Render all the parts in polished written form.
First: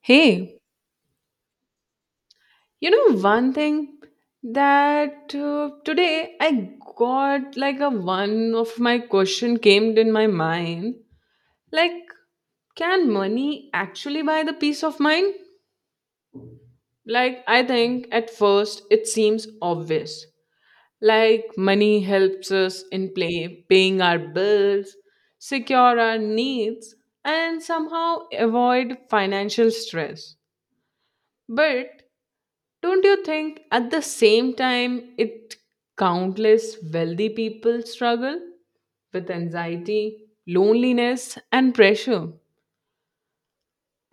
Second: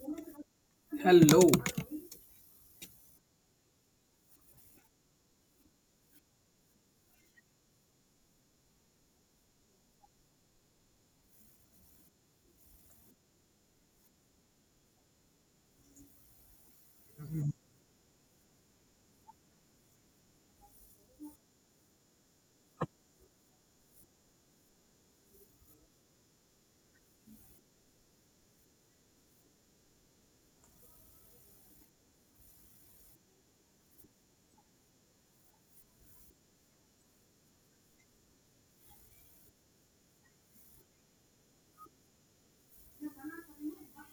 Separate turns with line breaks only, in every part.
Hey,
Hello.
you know one thing that today I got like a one of my question came in my mind like, can money actually buy the peace of mind? Like, I think at first it seems obvious. Like money helps us in play paying our bills, secure our needs, and somehow avoid financial stress. But don't you think at the same time it countless wealthy people struggle with anxiety, loneliness, and pressure?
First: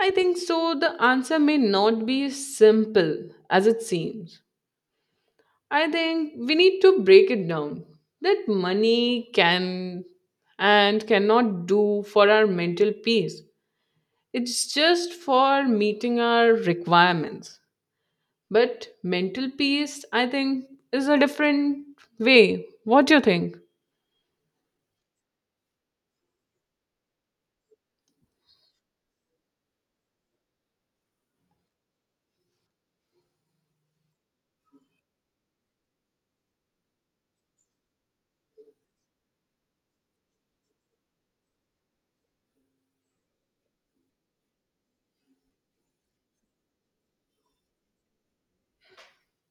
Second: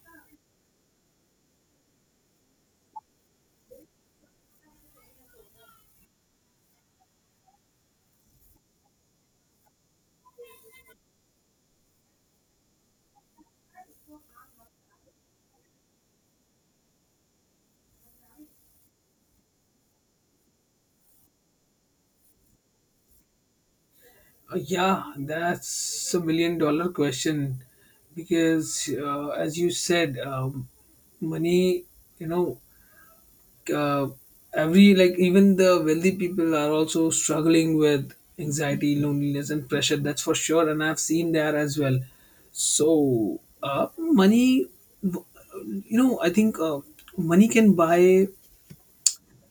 I think so the answer may not be as simple as it seems. I think we need to break it down that money can and cannot do for our mental peace. It's just for meeting our requirements. But mental peace, I think, is a different way. What do you think?
Yeah, that's a million dollar question because, as you said, money, you know, uh, every like even the wealthy people are also struggling with anxiety, loneliness, and pressure. That's for sure. And I've seen that as well. So, money, w- I think money can buy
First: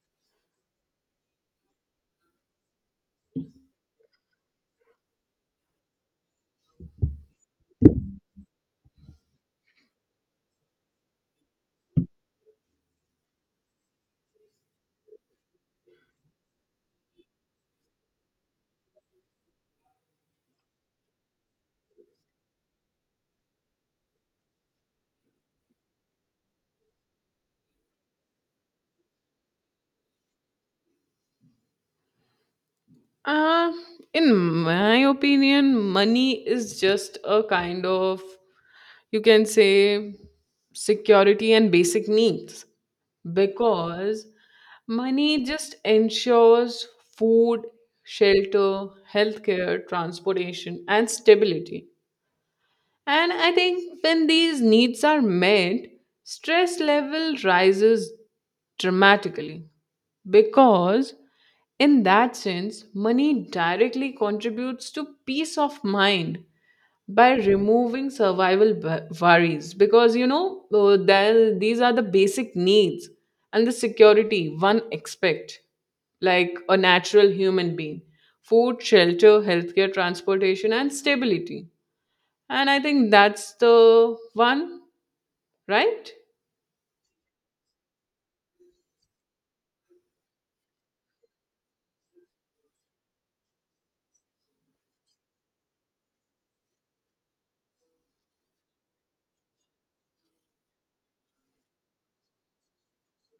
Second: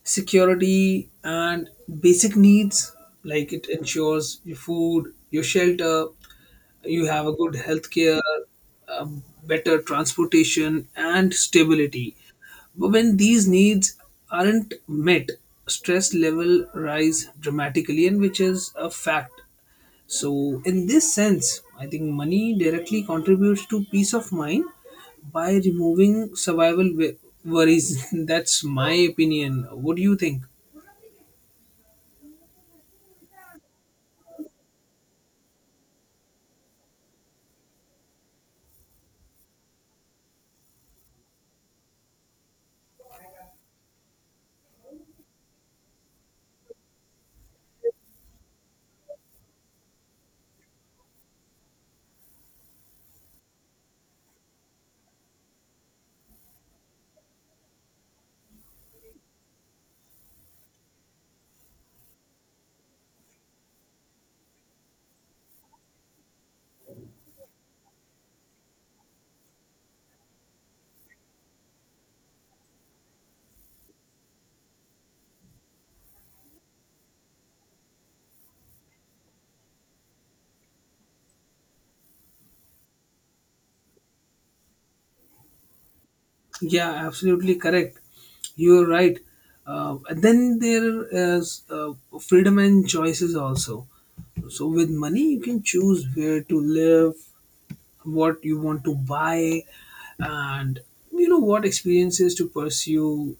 security and basic needs, like it ensures your food, your shelter, you have a good healthcare, better transportation and stability. But when these needs aren't met, stress level rise dramatically, and which is a fact. So, in this sense, I think money directly contributes to peace of mind by removing survival worries. That's my opinion. What do you think?
Uh, in my opinion, money is just a kind of, you can say, security and basic needs, because money just ensures food, shelter, healthcare, transportation, and stability. And I think when these needs are met, stress level rises dramatically, because in that sense money directly contributes to peace of mind by removing survival worries, because you know there, these are the basic needs and the security one expect like a natural human being: food, shelter, healthcare, transportation, and stability. And I think that's the one, right?
Yeah, absolutely correct. You're right. And then there is freedom and choices also. So, with money, you can choose where to live, what you want to buy, and you know what experiences to pursue,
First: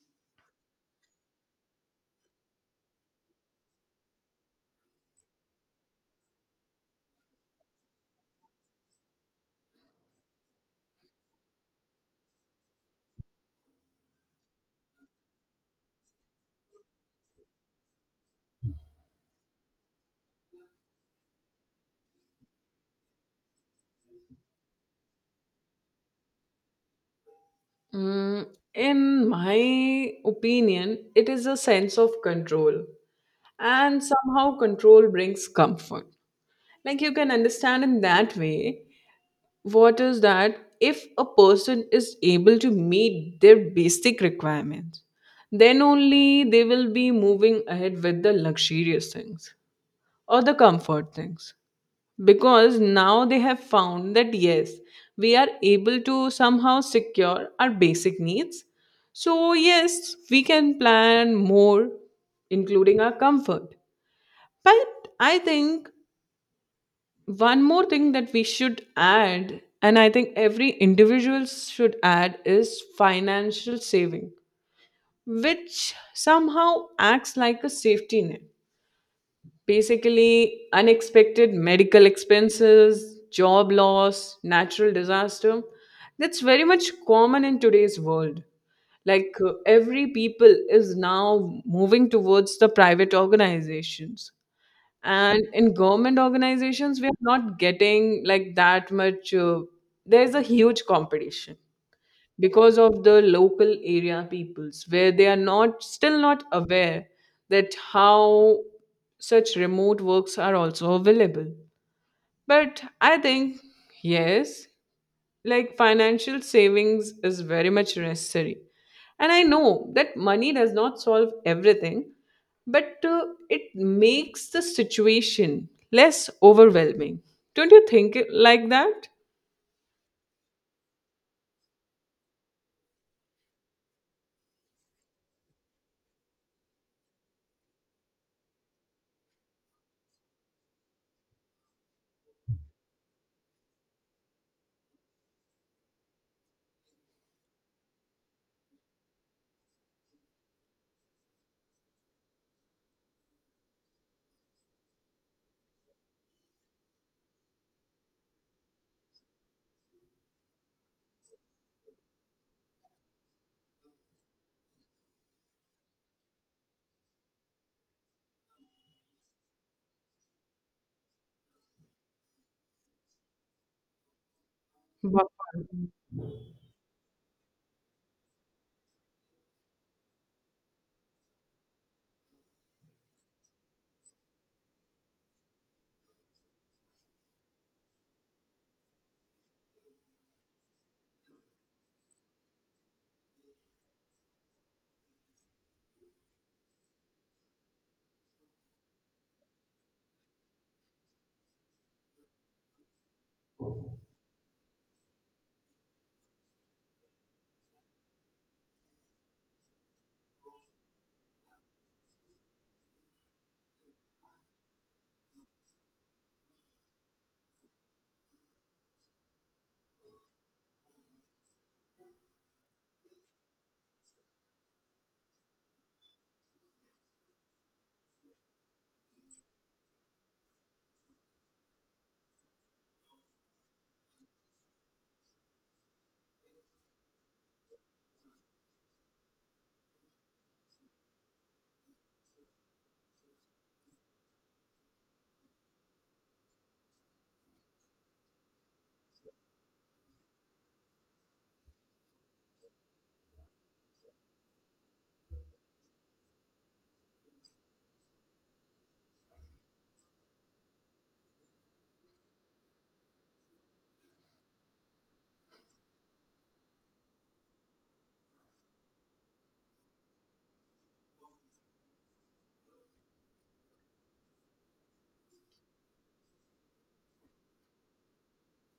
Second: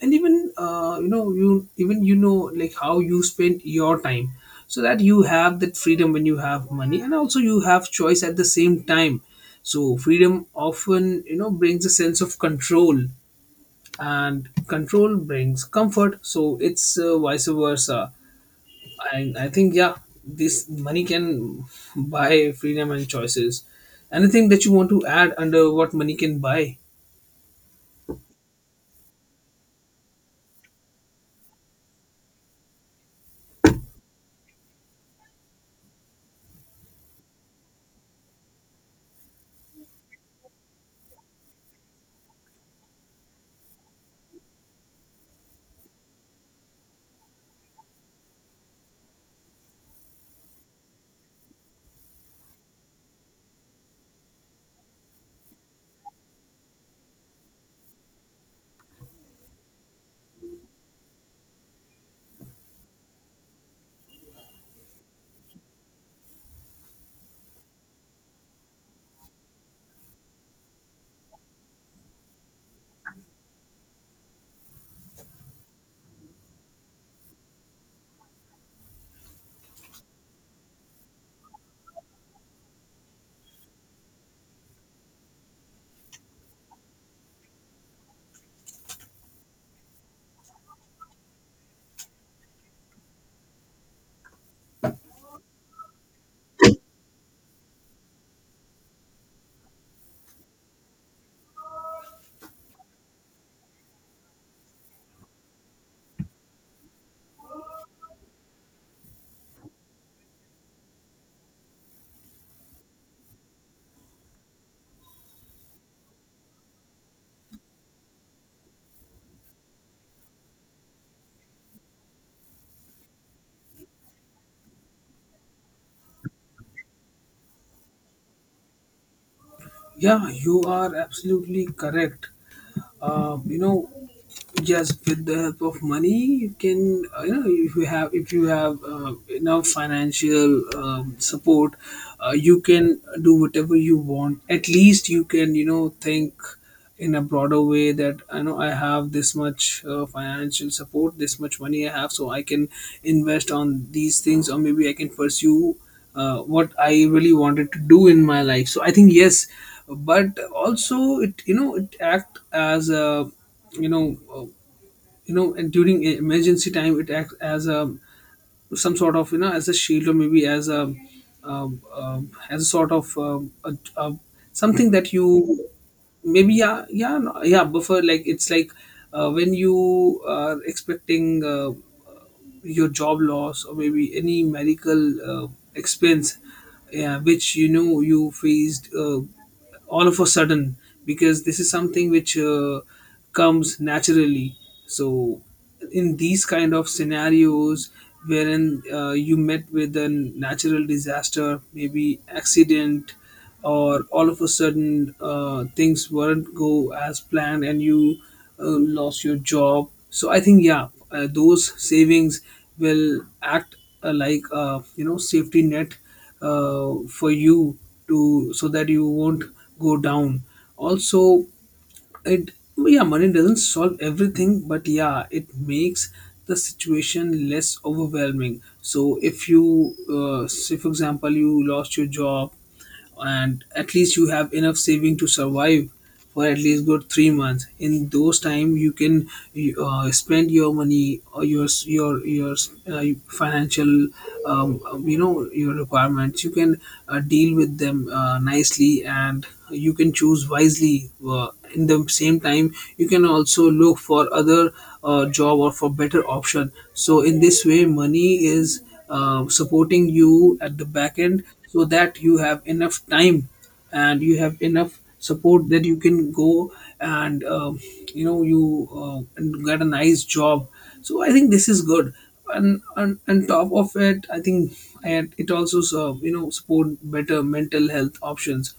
and even you even like how you spend your time, so that you have that freedom when you have money, and also you have choice at the same time. So freedom often, brings a sense of control, and control brings comfort. So it's vice versa. And I think, yeah, this money can buy freedom and choices. Anything that you want to add under what money can buy?
Mm, in my opinion, it is a sense of control, and somehow control brings comfort. Like you can understand in that way what is that, if a person is able to meet their basic requirements, then only they will be moving ahead with the luxurious things or the comfort things, because now they have found that yes, we are able to somehow secure our basic needs, so yes, we can plan more, including our comfort. But I think one more thing that we should add, and I think every individual should add, is financial saving, which somehow acts like a safety net. Basically, unexpected medical expenses, job loss, natural disaster. That's very much common in today's world. Like every people is now moving towards the private organizations. And in government organizations, we are not getting like that much. There's a huge competition because of the local area peoples, where they are not still not aware that how such remote works are also available. But I think yes, like financial savings is very much necessary, and I know that money does not solve everything, but it makes the situation less overwhelming. Don't you think it like that?
Yeah, you are absolutely correct. Uh, you know just with the help of money you can, if you have enough financial support. You can do whatever you want. At least you can, think in a broader way, that I know I have this much financial support, this much money I have, so I can invest on these things, or maybe I can pursue what I really wanted to do in my life. So I think yes, but also it, it act as a, you know uh, and during emergency time, it acts as a some sort of, as a shield or maybe as a sort of something that
Wow.
you maybe. Yeah, yeah. No, yeah, buffer. Like it's like when you are expecting, your job loss or maybe any medical expense, yeah, which you know you faced all of a sudden, because this is something which comes naturally. So in these kind of scenarios, wherein you met with a natural disaster, maybe accident, or all of a sudden, things weren't go as planned, and you lost your job. So I think, yeah, those savings will act like a, safety net for you, to so that you won't go down. Also, it, yeah, money doesn't solve everything, but yeah, it makes the situation less overwhelming. So if you, say for example, you lost your job, and at least you have enough saving to survive for at least good 3 months. In those time, you can spend your money, or your financial, um, your requirements, you can deal with them nicely, and you can choose wisely uh, in the same time. You can also look for other job, or for better option. So in this way, money is supporting you at the back end, so that you have enough time, and you have enough support, that you can go and, you and get a nice job. So I think this is good. And on top of it, I think and it also you know, support better mental health options.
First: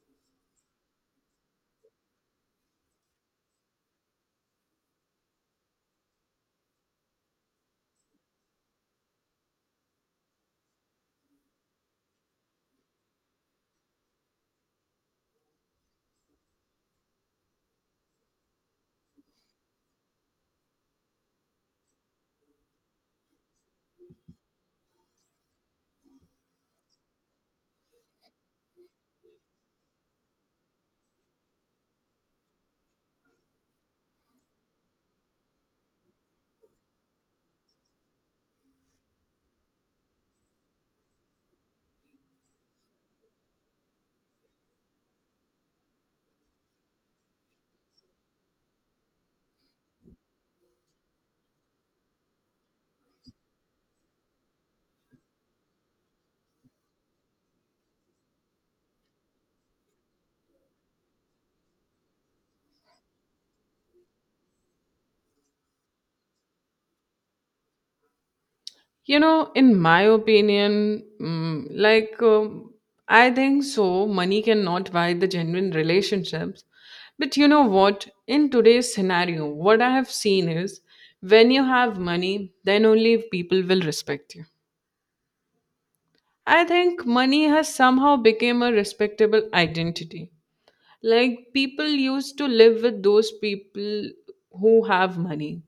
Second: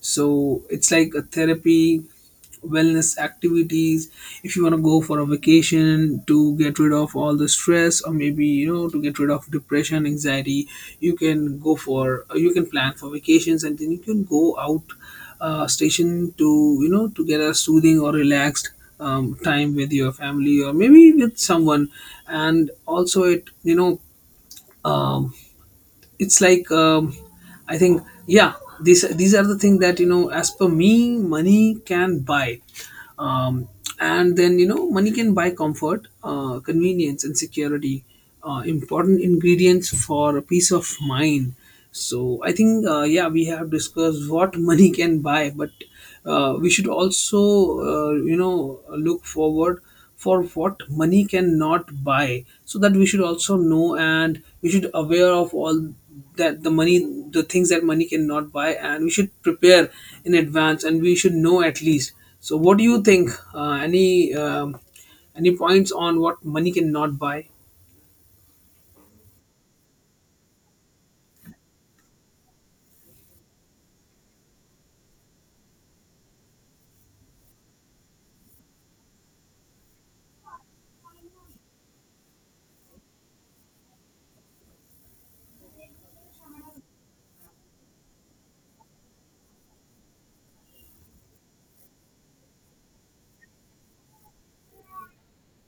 So it's like a therapy, wellness activities. If you want to go for a vacation to get rid of all the stress, or maybe, you know, to get rid of depression, anxiety, you can go for, you can plan for vacations, and then you can go out station, to, you know, to get a soothing or relaxed time with your family or maybe with someone. And also it, um, it's like, I think, yeah, these are the things that, you know, as per me, money can buy. um, and then, you know, money can buy comfort, convenience, and security. Important ingredients for peace of mind. So I think, yeah, we have discussed what money can buy. But we should also, look forward for what money cannot buy, so that we should also know, and we should aware of all, that the money, the things that money cannot buy, and we should prepare in advance, and we should know at least. So what do you think, any, any points on what money cannot buy?
You know, in my opinion, mm, like, I think so, money cannot buy the genuine relationships. But you know what? In today's scenario, what I have seen is, when you have money, then only people will respect you. I think money has somehow become a respectable identity. Like people used to live with those people who have money,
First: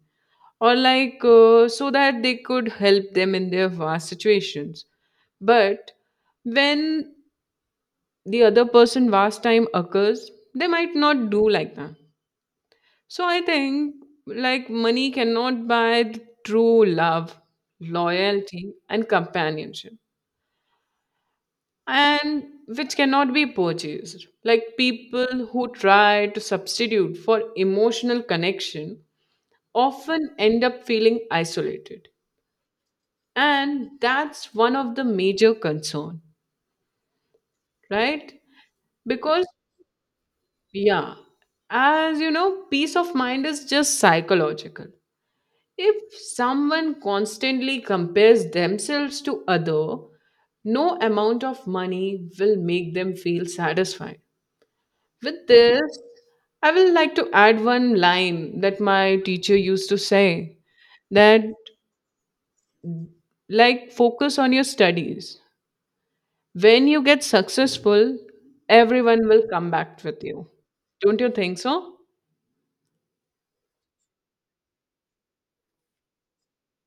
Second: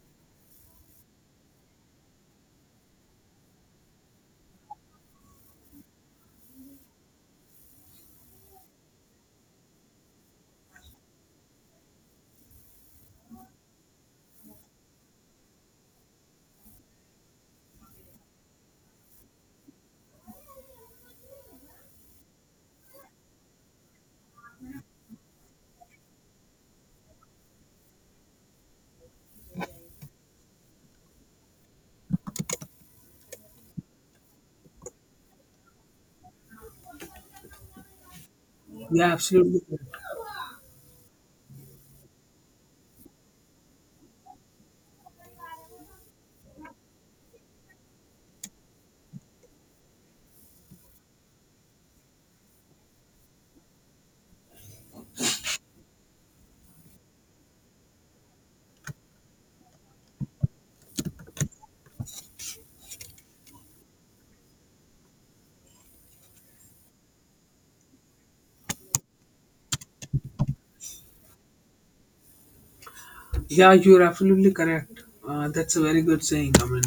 or like, so that they could help them in their vast situations. But when the other person vast time occurs, they might not do like that. So I think like money cannot buy the true love, loyalty, and companionship, and which cannot be purchased. Like people who try to substitute for emotional connection often end up feeling isolated, and that's one of the major concern, right?
Yeah,
Because,
absolutely.
yeah, as you know, peace of mind is just psychological. If someone constantly compares themselves to other, no amount of money will make them feel satisfied with this. I will like to add one line that my teacher used to say, that like, focus on your studies. When you get successful, everyone will come back with you. Don't you think so?
Yeah, you're absolutely correct. That's a very good saying. I mean,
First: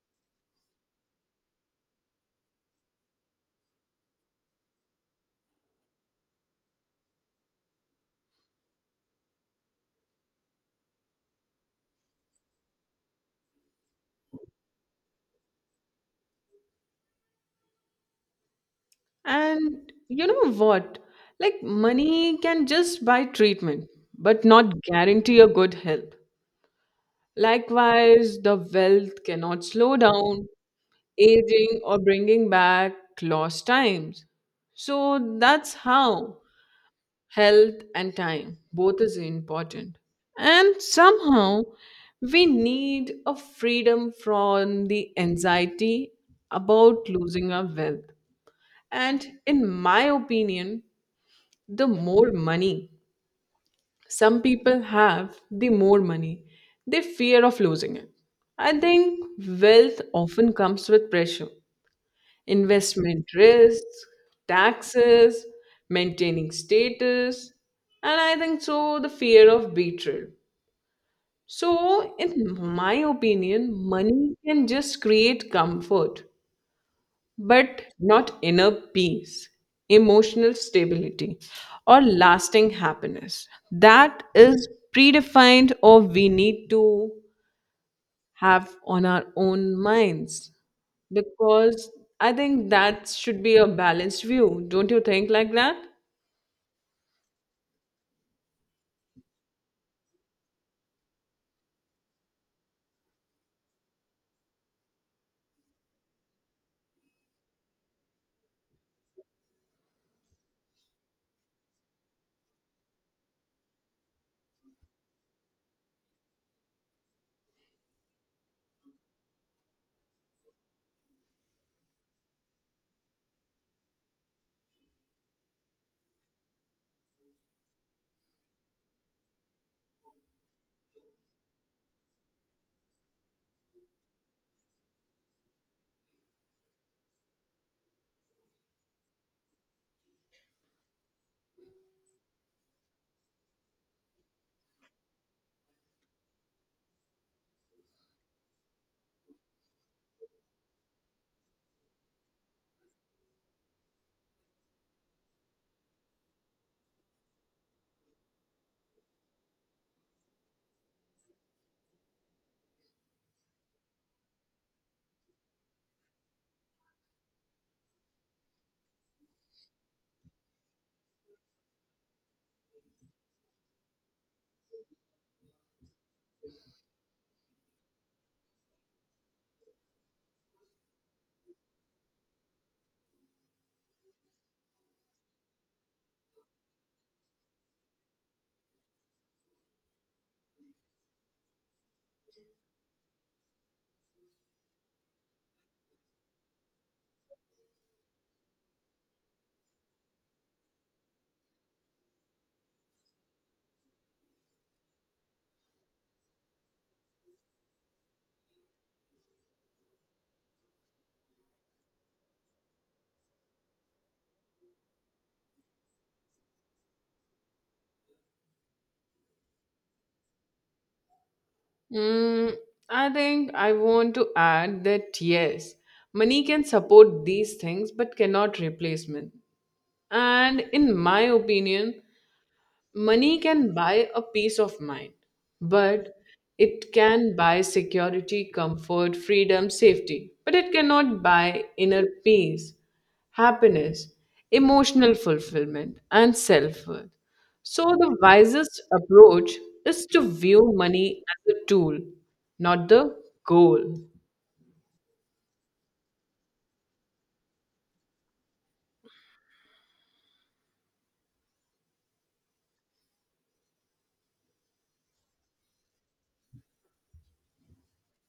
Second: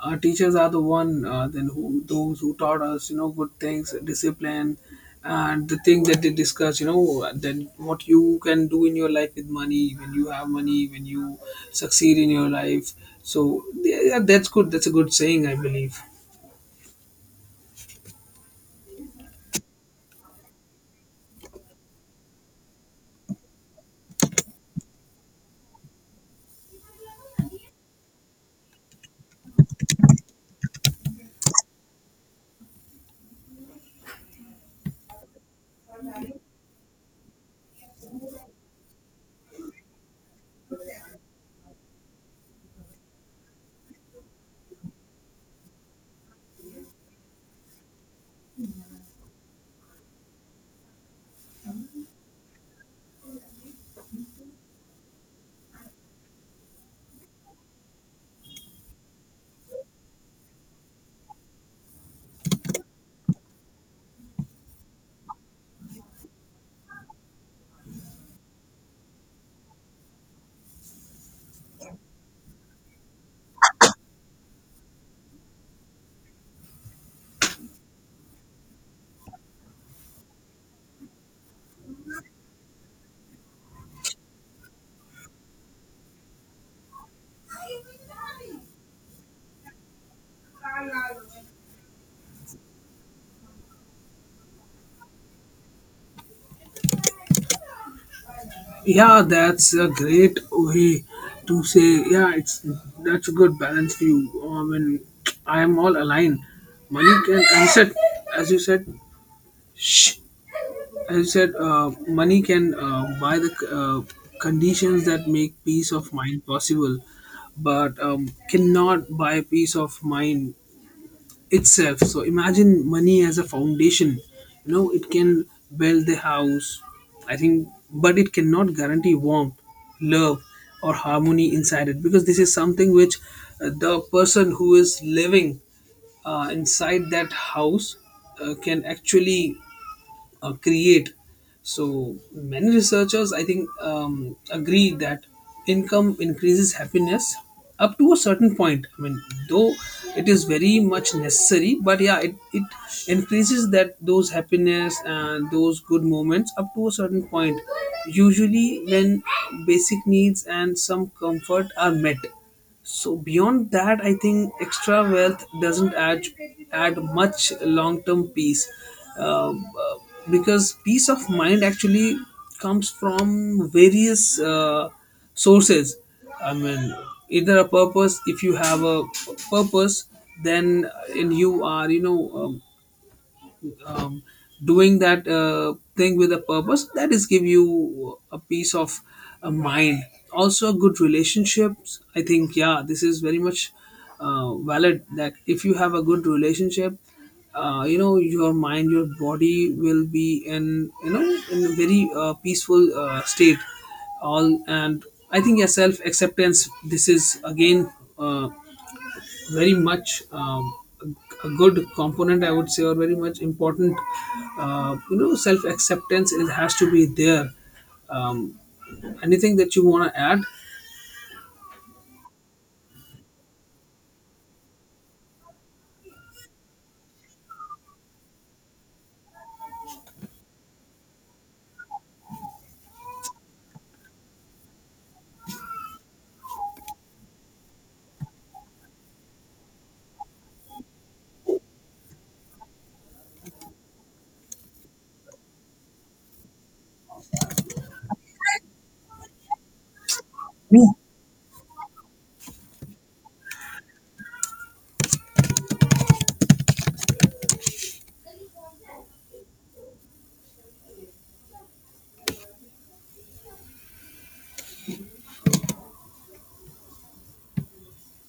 teachers are the one, then who, those who taught us, you know, good things, discipline, and the thing that they discuss, you know, then what you can do in your life with money, when you have money, when you succeed in your life. So yeah, yeah, that's good. That's a good saying, I believe.
And you know what? Like, money can just buy treatment, but not guarantee a good health. Likewise, the wealth cannot slow down aging or bringing back lost times. So that's how. Health and time both is important, and somehow we need a freedom from the anxiety about losing our wealth. And in my opinion, the more money some people have, the more money they fear of losing it. I think wealth often comes with pressure, investment risks, taxes, maintaining status, and I think so the fear of betrayal. So, in my opinion, money can just create comfort, but not inner peace, emotional stability, or lasting happiness. That is predefined, or we need to have on our own minds, because I think that should be a balanced view. Don't you think like that?
Yeah, that's a great way to say. Yeah, it's that's a good balance view. I mean, I am all aligned. Money can, as you said, as you said, money can buy the conditions that make peace of mind possible, but cannot buy peace of mind itself. So imagine money as a foundation. You know, it can build the house, I think, but it cannot guarantee warmth, love, or harmony inside it, because this is something which the person who is living inside that house can actually create. So many researchers, I think, agree that income increases happiness up to a certain point. I mean, though it is very much necessary, but yeah, it increases that those happiness and those good moments up to a certain point. Usually, when basic needs and some comfort are met. So beyond that, I think extra wealth doesn't add much long term peace, uh, uh, because peace of mind actually comes from various sources. I mean, either a purpose. If you have a purpose, then, and you are, um, doing that thing with a purpose, that is give you a peace of mind. Also, good relationships, I think, yeah, this is very much valid. That if you have a good relationship, you know, your mind, your body will be in, you know, in a very peaceful state all. And I think, yeah, self acceptance, this is again uh, very much a good component, I would say, or very much important. You know, self acceptance, it has to be there. um, Anything that you want to add?
Mm, I think I want to add that yes, money can support these things but cannot replacement. And in my opinion, money can buy a peace of mind, but it can buy security, comfort, freedom, safety. But it cannot buy inner peace, happiness, emotional fulfillment, and self worth. So, the wisest approach is to view money as a tool, not the goal.